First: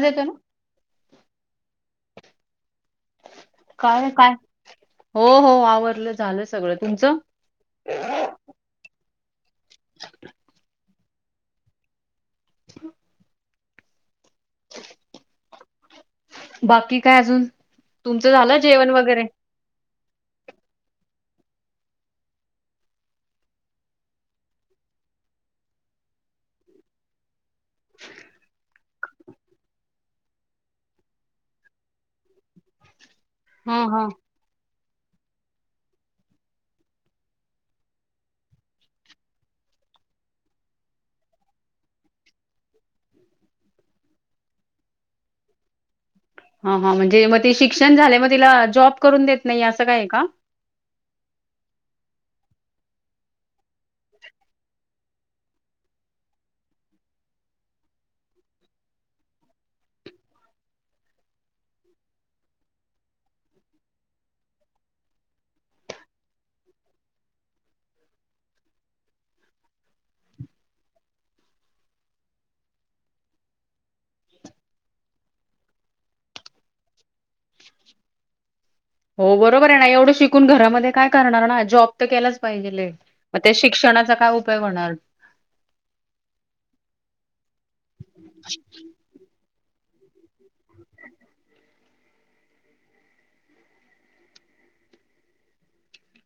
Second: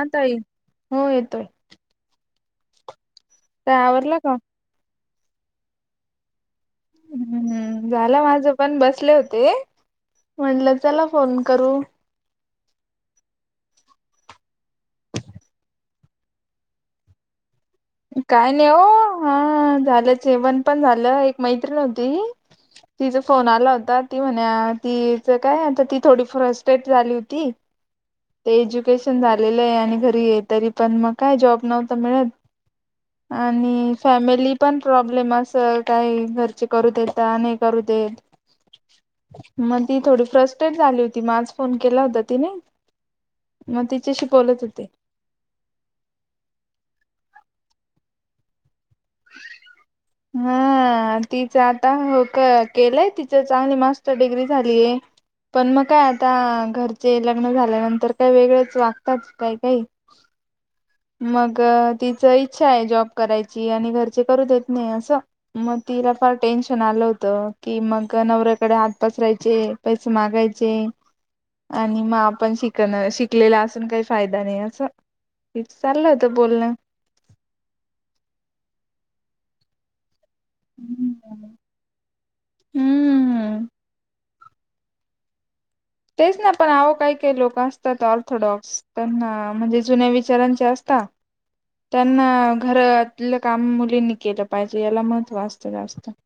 आता येतो ना ये हो येतोय काय आवरला का हो हो आवरलं झालंच हम्म हम्म झालं माझ पण बसले हो ते म्हटलं चला फोन करू [inaudible] बाकी काय अजून तुमचं काय झालं नाही जेवण वगैरे हो हा झालं जेवण पण झालं एक मैत्रिण होती तिचा फोन आला होता ती म्हणा तिच काय आता ती थोडी फ्रस्टेट झाली होती ते एज्युकेशन झालेलं आहे आणि घरी ये तरी पण मग काय जॉब नव्हत मिळत हा आणि हा फॅमिली पण प्रॉब्लेम अस काही घरची करू देता नाही करू देत मग ती थोडी फ्रस्टेट झाली होती माझ फोन केला होता तिने मग तिच्याशी बोलत होते ह हा म्हणजे मग ते शिक्षण झाले मग तिला जॉब देत नाही अस काय का हा तिचं आता हो का केलंय तिच चांगली मास्टर डिग्री झालीय पण मग काय आता घरचे लग्न झाल्यानंतर काय वेगळेच वागतात काय काही [inaudible] मग तिच इच्छा आहे जॉब करायची आणि घरची करू देत नाही अस मग तिला फार टेन्शन आलं होत की मग नवऱ्याकडे हात पसरायचे पैसे मागायचे आणि मग आपण शिकण शिकलेला असून काही फायदा नाही असं हे चाललं होत बोलणं हो बरोबर आहे ना एवढं शिक घरा काय करणार जॉब केलाच पाहिजेग हम्म. शषणा काय काय होणार तेच ना पण आवो काही काही लोक असतात ऑर्थोडॉक्स त्यांना म्हणजे जुन्या विचारांचे असत त्यांना घरातलं काम मुलींनी केलं पाहिजे याला महत्त्व असतं जास्त [inaudible]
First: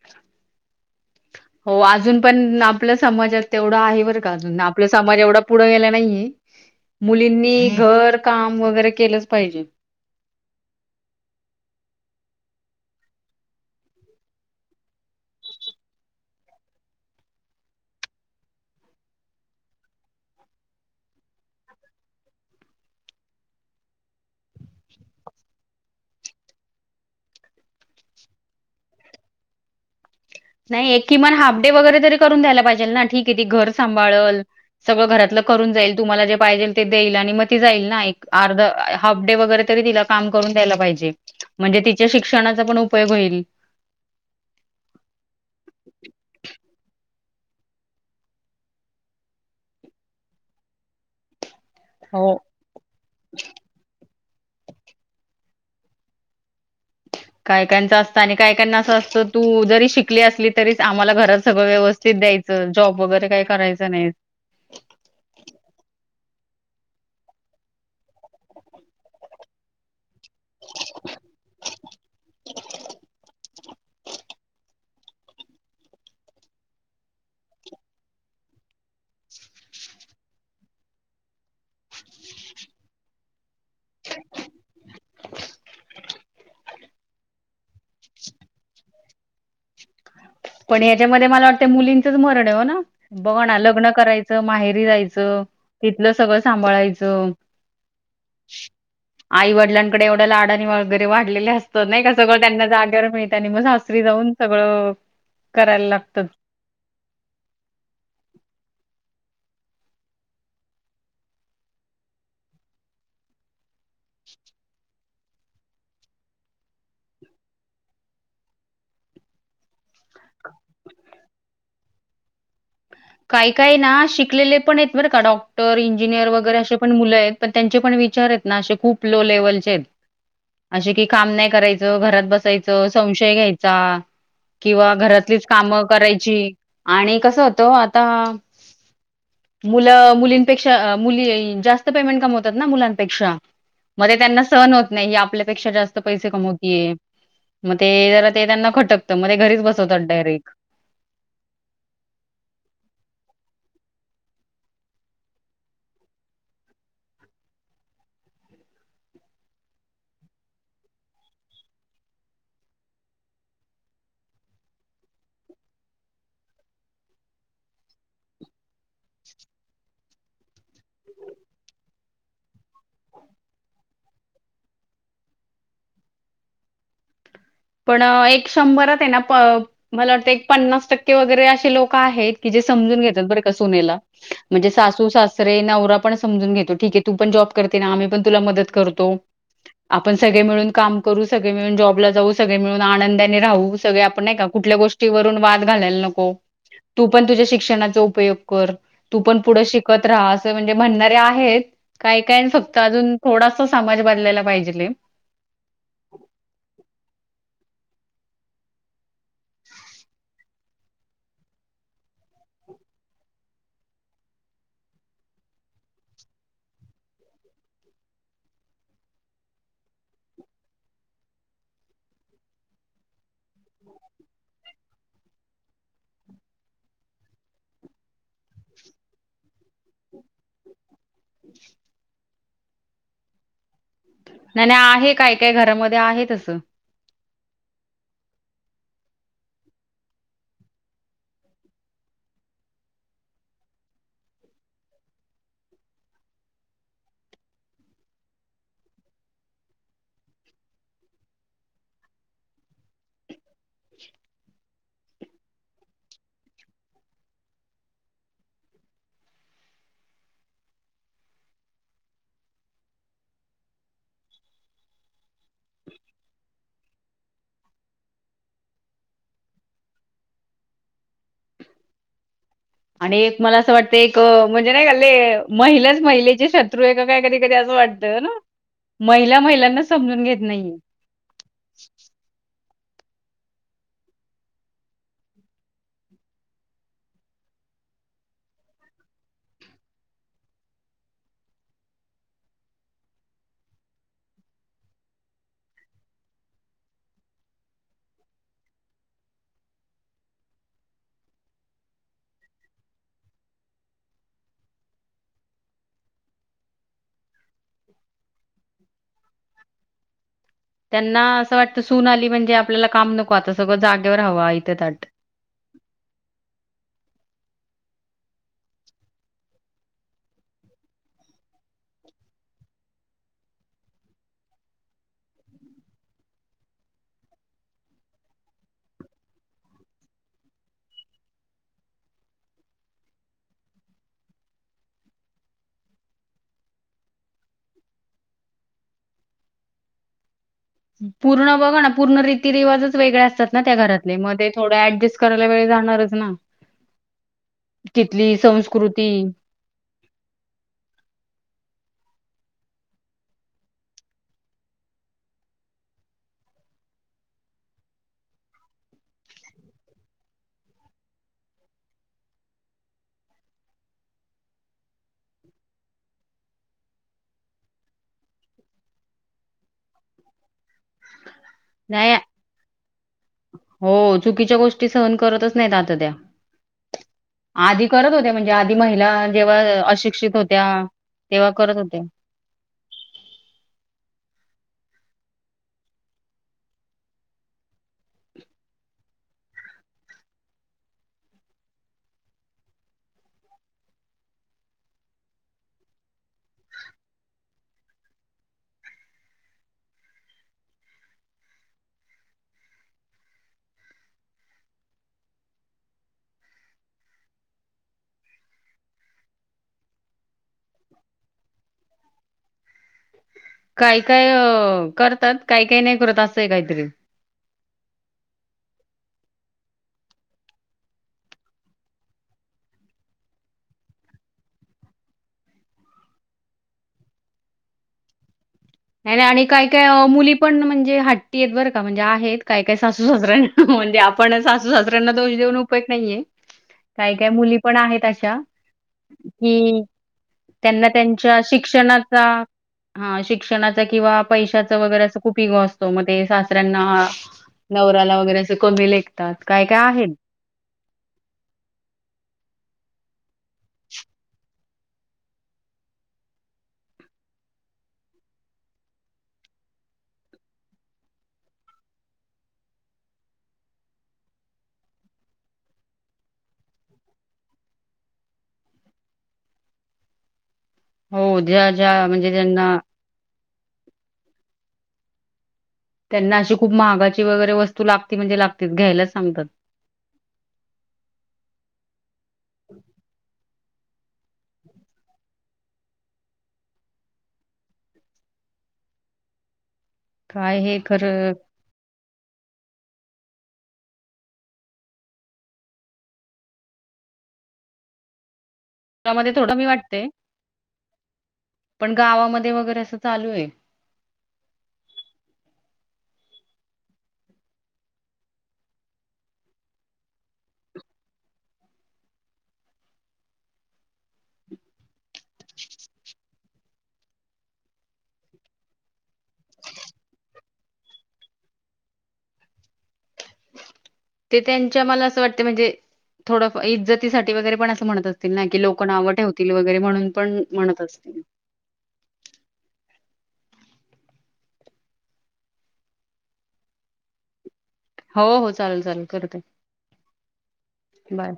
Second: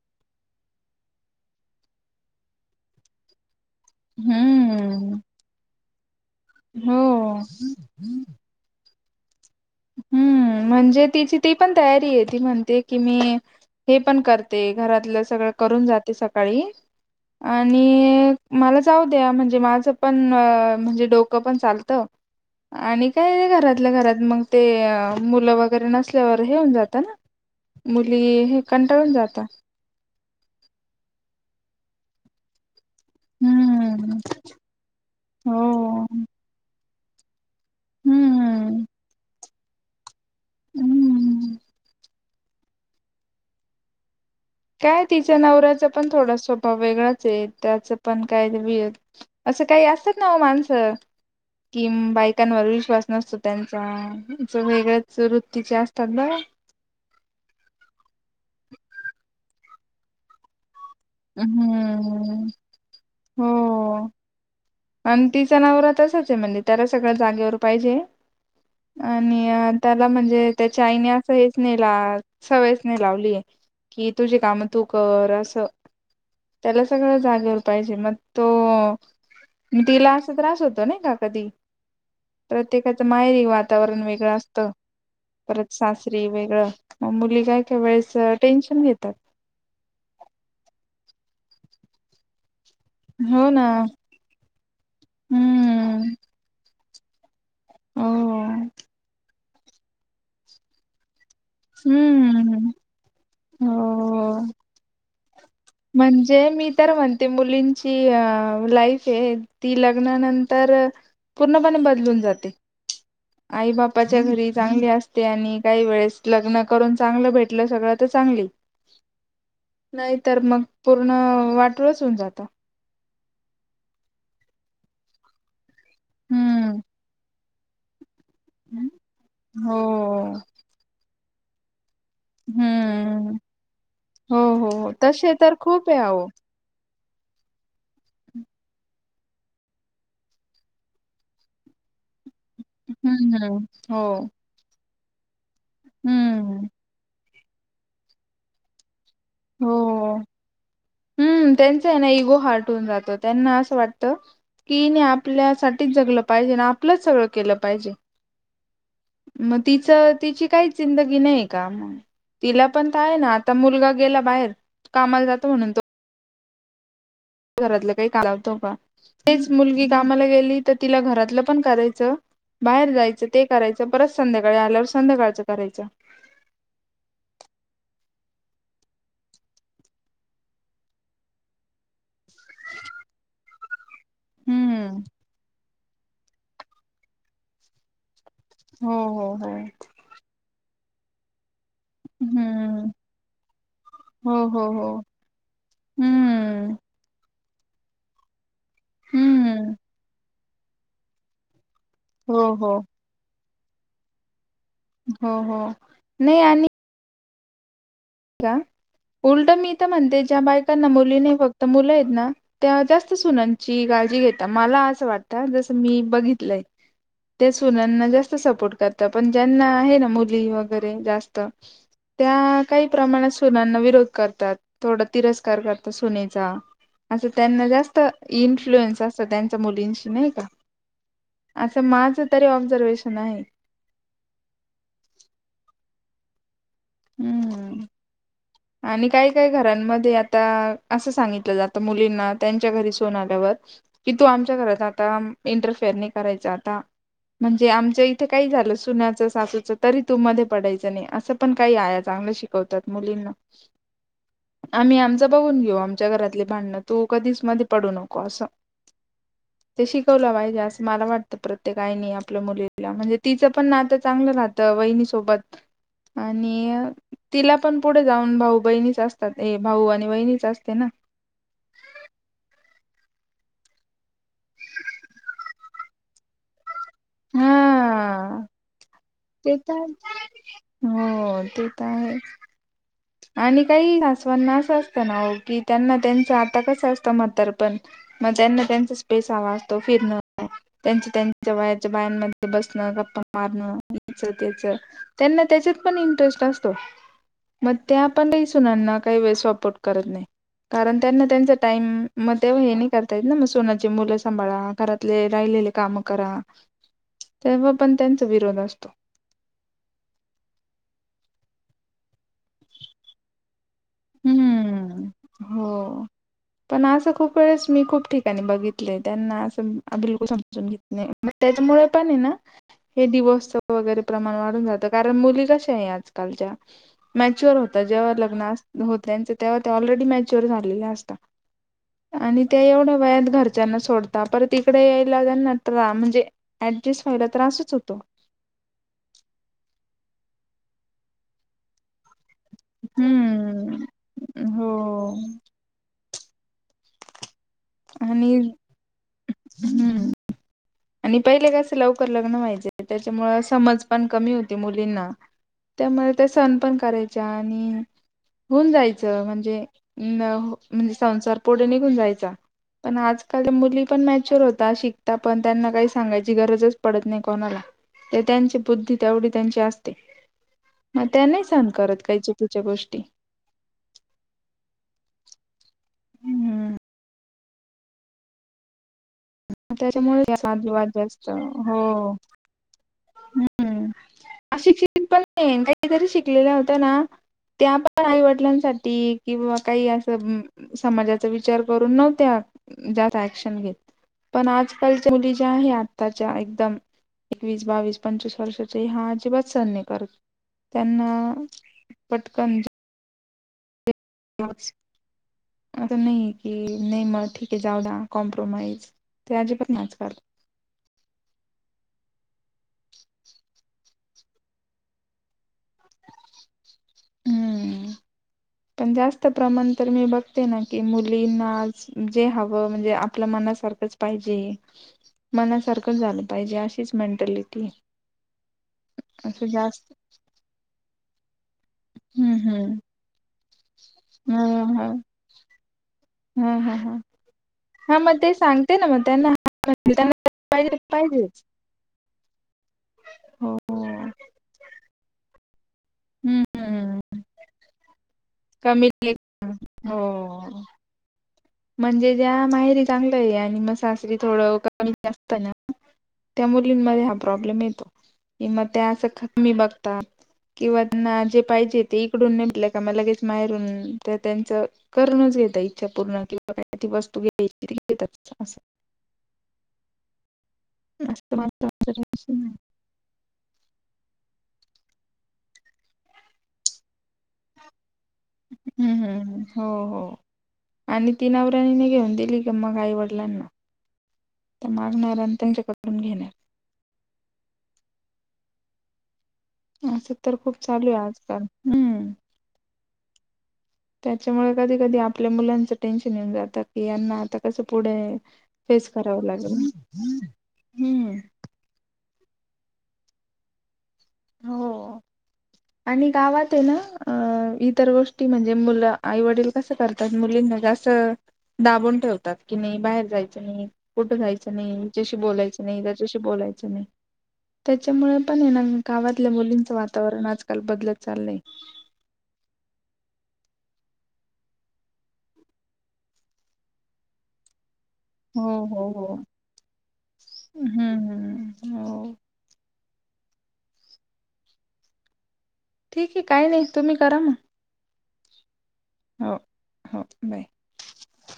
हो अजून पण आपल्या समाजात तेवढं आहे बर का अजून आपला हम्म समाज एवढा पुढे गेला हो घ का व हम्म म्हणजे तिची ती पण तयारी आहे ती म्हणते की मी हे पण करते घरातलं सगळं करून जाते सकाळी आणि मला जाऊ द्या म्हणजे माझं पण म्हणजे डोकं पण चालतं आणि काय र घरातल्या घरात मग ते मुलं वगैरे नसल्यावर हे होऊन जातं ना मुली हे कंटाळून जात नाही एक किमान हाफ डे वगैरे तरी करून द्यायला पाहिजे ना ठी घर हम्म सांभाळल सगळं घरात करून जाईल हो. तुम्हाला जे पाहिजे ते देईल ह व हम्म. तमून दय हम्म. म्हण श्षणाचा पण उपयोग होईल काय तिच्या नवऱ्याचा पण थोडा स्वभाव वेगळा त्याच पण काय व असं काही असतात ना माणसं कि हो. बायकांवर विश्वास नसतो त्यांचा वेगळ्याच वृत्तीचे असतात ना कायकच असतं आणि कायकना असं असतं तू जरी शिकली असली तरी आम्हाला घरात सगळं व्यवस्थित हम्म. द्यायचं जॉब वगैरे काही करायचं हो. नाही आणि तिच नावर तसच आहे म्हणजे त्याला सगळ्या जागेवर पाहिजे आणि त्याला म्हणजे त्याच्या आईने अस हेच ने सवयच न लावलीय कि तुझी काम तू कर अस त्याला सगळं जागेवर पाहिजे मग तो तिला असं त्रास होतो नाही का कधी प्रत्येकाचं माहेरी वातावरण वेगळं असतं परत सासरी वेगळं म मुली काय काय वेळेस टेन्शन घेतात पण ह्याच्यामध्ये मला वाटते मुलींचंच मरण आहे हो ना बघ ना लग्न करायचं माहेरी जायचं हम्म तिथलं सगळं सांभाळायचं हो आई वडलांकडे एवढ्या लाडाने वगैरे वाढलेले असत नाही का सगळं त्यांना हम्म जागेवर मिळत आणि मग हो सासरी जाऊन सगळं करायला लागतं. म्हणजे मी तर म्हणते मुलींची अ लाईफ आहे ती लग्नानंतर पूर्णपणे बदलून जाते. आई बापाच्या घरी चांगली असते आणि काही वेळेस लग्न करून चांगलं भेटलं सगळं तर चां नाही तर मग पूर्ण वाटुळ होऊन जात. काही काय ना शिकलेले पण आहेत बरं का डॉक्टर इंजिनियर वगैरे असे हम्म. पण मुलं आहेत पण त्यांचे पण विचार आहेत ना असे खूप लो लेवलचे हो आहेत, असे की काम नाही करायचे घरात बसायचं संशय हम्म घ्यायचा हो हो हो किंवा तसे घरातलीच तर कामं खूप आहे अहो करायची आणि कसं होतं आ आता मुलं मुलीपेक्षा मुली जास्त पेमेंट कमवतात हम्म मुलांपेक्षा हम्म हो मध्ये त्यांना सहन होत नाही आपल्या त्यांच्यापेक्षा जास्त पैसे हम्म कमवतीये मग ते जरा ते त्यांना खटक हो हम्म त्यांच आहे ना इगो हार्ट होन जात त्यांना असं वाटतं कीने आपल्यासाठीच जगलं पाहिजे आणि आपलंच सगळं केलं पाहिजे. मग तिचं तिची काहीच जिंदगी नाही का मग? तिला पण तर आहे ना आता मुलगा गेला बाहेर कामाला जातो म्हणून तो घरातलं काही कालावत का तेच मुलगी- कामाला गेली तर तिला घरातलं पण करायचं बाहेर जायचं ते करायचं परत संध्याकाळी आल्यावर संध्याकाळचं करायचं [unintelligible] पण एक शंभर आहे मला वाटतं पन्नास टक्के वगैरे असे लोक आहेत की जे सम घेतात बरं सुनेला म्हणजे हम्म सासू, सासरे, नवरा पण समून घेतो ठीके तू पण जॉब करते ना आम्ही पण मदत हो करतो हो हो आपण सगळे मिळून काम करू सगळे मिळून जॉबला जाऊन सगळे मिळून हम्म आनंदाने राहू सगळे आपण नाही हो का हो कुठल्या हो गोष्टीवरून वाद घालायला नको. हम्म तू पण तुझ्या शिक शिक्षणा उपयोग कर तू पण पुढे हम्म शिकत राहा असं म्हणजे म्हणणारे आहेत काही हो काही हो फक्त अजून थोडासा समाज बदलायला पाहिजे. हो हो नाही आणि [inaudible] उलट मी तर म्हणते ज्या बायकांना मुलीने फक्त मुलं आहेत ना त्या जास्त सुनची गा काळजी घेता मला अस वाट जस मी बघितलंय ते सुनांना जास्त सपोर्ट करतात पण ज्यांना आहे ना मुली वगैरे जास्त त्या काही प्रमाणात सुनांना विरोध करतात थोडा तिरस्कार करतात सुनेचा. असं त्यांना जास्त इन्फ्लुएन्स असतं त्यांच्या मुलींशी नाही का असं माझं तरी ऑब्झर्वेशन आहे ते आहे तसं. हम्म. आणि काही काही घरांमध्ये आता असं सांगितलं जातं मुलींना त्यांच्या घरी सोन आल्यावर कि तू आमच्या घरात आता इंटरफेअर नाही करायच आता म्हणजे आमच इथे काही झालं सुन्याचं सासूच तरी तू मध्ये पडायचं नाही असं पण काही आया चांगलं शिकवतात मुलींना. [inaudible] आम्ही आमचा बघून घेऊ आमच्या घरातले भांडणं तू कधीच मध्ये पडू नको असं [inaudible] ते शिकवलं पाहिजे असं मला वाटत प्रत्येक आईनी आपल्या मुलीला म्हणजे तिचं पण नात चांगलं राहतं. वयनी सोबत आणि तिला पण पुढे जाऊन भाऊ, बहिणीच असतात ए भाऊ आणि वहिणीच असते ना. [unintelligible] आणि एक मला असं वाटत एक म्हणजे नाही मल्ले महिलाच महिलेची श त्रु ए काय कधी कधी असं वाटत ना हा महिला ते तर महिलांना समजून घेत आहे. नाहीये. हो ते तर आहे आणि काही सासवांना असं असतं ना हो की त्यांना त्यांचं आता कसं असतं म्हताररपण मग त्यांना त्यांचा स्पेस हवा असतो. फिरणं त्यांच त्यांच्या वयाच्या बायांमध्ये बसणं गप्पा मारणं मग माझ त्याच त्यांच त्यांना त्याच्यात पण इंटरेस्ट असतो म ते आपण नाहीही सुना ना काही वेळ सपोर्ट करत नाही. कारण त्यांना त्यांचा टाईम मग ते हे नाही करतायेत. ना मग सुनची मुलं सांभाळा घरातले राहिले लेले काम करा. तेव्हा पण त्यांचा विरोध असतो. वाटत सुन आली म्हणजे आपल्याला काम नको आता. सगळं जागेवर हव इथे हम्म हो पण असं खूप वेळेस मी खूप ठिकाणी बघितले त्यांना असं बिलकुल समजून घेत नाही मग त्याच्यामुळे पण ना हे डिवोर्सच वगैरे प्रमाण वाढून जातं कारण मुली कशा आहे आजकालच्या मॅच्युअर होतात. जेव्हा लग्न अस हो तेव्हा ऑलरेडी मॅच्युअर झालेले असाता. आणि त्या एवढ्या वयात घरच्यांना सोडता परत इकडे यायलाना ट म्हणजे ॲ अड्जस्ट व्हायला त्रासच होतो. पूर्ण बघा ना पूर्ण री रती रिवाजच वेगळे असतात ना त्या हम्म घरातले मध्ये हो थोड ऍडजस्ट करायला वेळ जाणारच ना आणि तिथली संस्कृती हम् आणि पहिले कस लवकर लग्न व्हायच त्याच्यामुळे समज पण कमी होती मुलींना त्यामुळे त्या सण पण करायचे. आणि होऊन जायचं म्हणजे अ म्हणजे संसार पुढे निघून जायचा. पण आजकाल मुली पण मॅच्युर होता शिकता पण त्यांना काही सांगायची गरजच पडत नाही कोणाला. ते त्यांची बुद्धी तेवढी त्यांची असते. मग त्या नाही सहन करत नाही काही चुकीच्या गोष्टी. हो चुकीच्या गोष्टी सहन करतच नाहीत आता हम्म आधी करत होत्या म्हणजे आधी महि तला जेव्हा त्याच्यामुळे अशिक्षित होत्या वादविवाद जास्त तेव्हा करत होत्या. हो हम्म अशिक्षित पण नाही काहीतरी शिकलेल्या होत्या ना त्या पण आईवडिलांसाठी किंवा काही असं समाजाचा विचार करून नव्हत्या जास्त ऍक्शन घेत पण आजकालच्या मुली ज्या आहेत आत्ताच्या एकदम एकवीस बावीस पंचवीस वर्षाचे हा अजिबात सहन नाही करत. त्यांना पटकन [unintelligible] आता नाही की नाही मग ठीक आहे जाऊ दे कॉम्प्रोमाइज ते अजिबात ना आजकाल काही काय करतात काही काही नाही करत असंय काहीतरी. हम्म पण जास्त प्रमाण तर मी बघते ना की मुलींना जे हवं म्हणजे आपल्या मनासारखं मनासारखं पाहिजे मनासारखं झालं पाहिजे अशीच मेंटलिटी आणि काय काय मुली पण म्हणजे ह ी आहेत बरं का म्हणजे आहेत हम्म काय काय हम्म सासू सासऱ्यां म्हणजे ह आपण सासू ह सासऱ्यांना दोष देऊन उपयोग नाहीये ह ह ह काही काय मुली पण हा आहेत मग ते अशा सांगते ना मग त्यांना कि त्यांना पाहिजे ते त्यांना पाहिजेच त्यांच्या शिक्षणाचा हा हो शिक्षण प वप असतो वगैरे हम्म अस कमी लेतात काय काय हो आहे म्हणजे त्या माहेरी चांगलं आहे आणि मग सासरी थोडं कमी जास्त ना त्या मुलींमध्ये हा प्रॉब्लेम येतो कि मवा ते असं कमी बघतात किंवा जे पाहिजे ते इकडून ने का म लगेच महेरून त्यांच करण इच्छा पूर्ण किंवा काही त वस्तू घ्याचीरी घेत अस हो ज्या ज्या म्हणजे असं नाही. त्यां्यांना त्यांना अशी खूप महागाची वगैरे वस्तू लागते हम्म हम्म हो हो आणि तीन आवरणीने घेऊन दिली क मग आईवडलांना त्या मागणाऱ्या आणि त्यांच्याकडून घेण्यात असं तर खूप काय हे चालू आहे खरं आजकाल हम्म त्याच्यामुळे कधी कधी आपल्या मुलांचं टेन्शन येऊन जातं की यांना आता कसं पुढे फेस करावं मध्ये थोडं लागेल कमी वाटतंय हम्म पण गावामध्ये वगैरे असं चालू आहे हो आणि गावात आहे ना अ इतर गोष्टी म्हणजे मुलं आई वडील कसं करतात मुलींना जास्त दाबून ठेवतात कि नाही बाहेर जायचं नाही कुठं जायचं नाही जशी बोलायचं नाही त्याच्याशी बोलायचं त्याच्यामुळे पण ना गावातल्या मुलींचं वातावरण आज काल बदलत चाल नाही ते त्यांच्या मला असं वाटते म्हणजे थोडं इज्जतीसाठी वगरे पण अस म्हणत असतील ना हो की लोक हो ना आव हो ठेवतील वगैरे म्हणून पण म्हणत हम्म असतील हम्म हो ठीक आहे काही नाही तुम्ही करा मग हो हो चालेल चालेल हो करते हो बाय बाय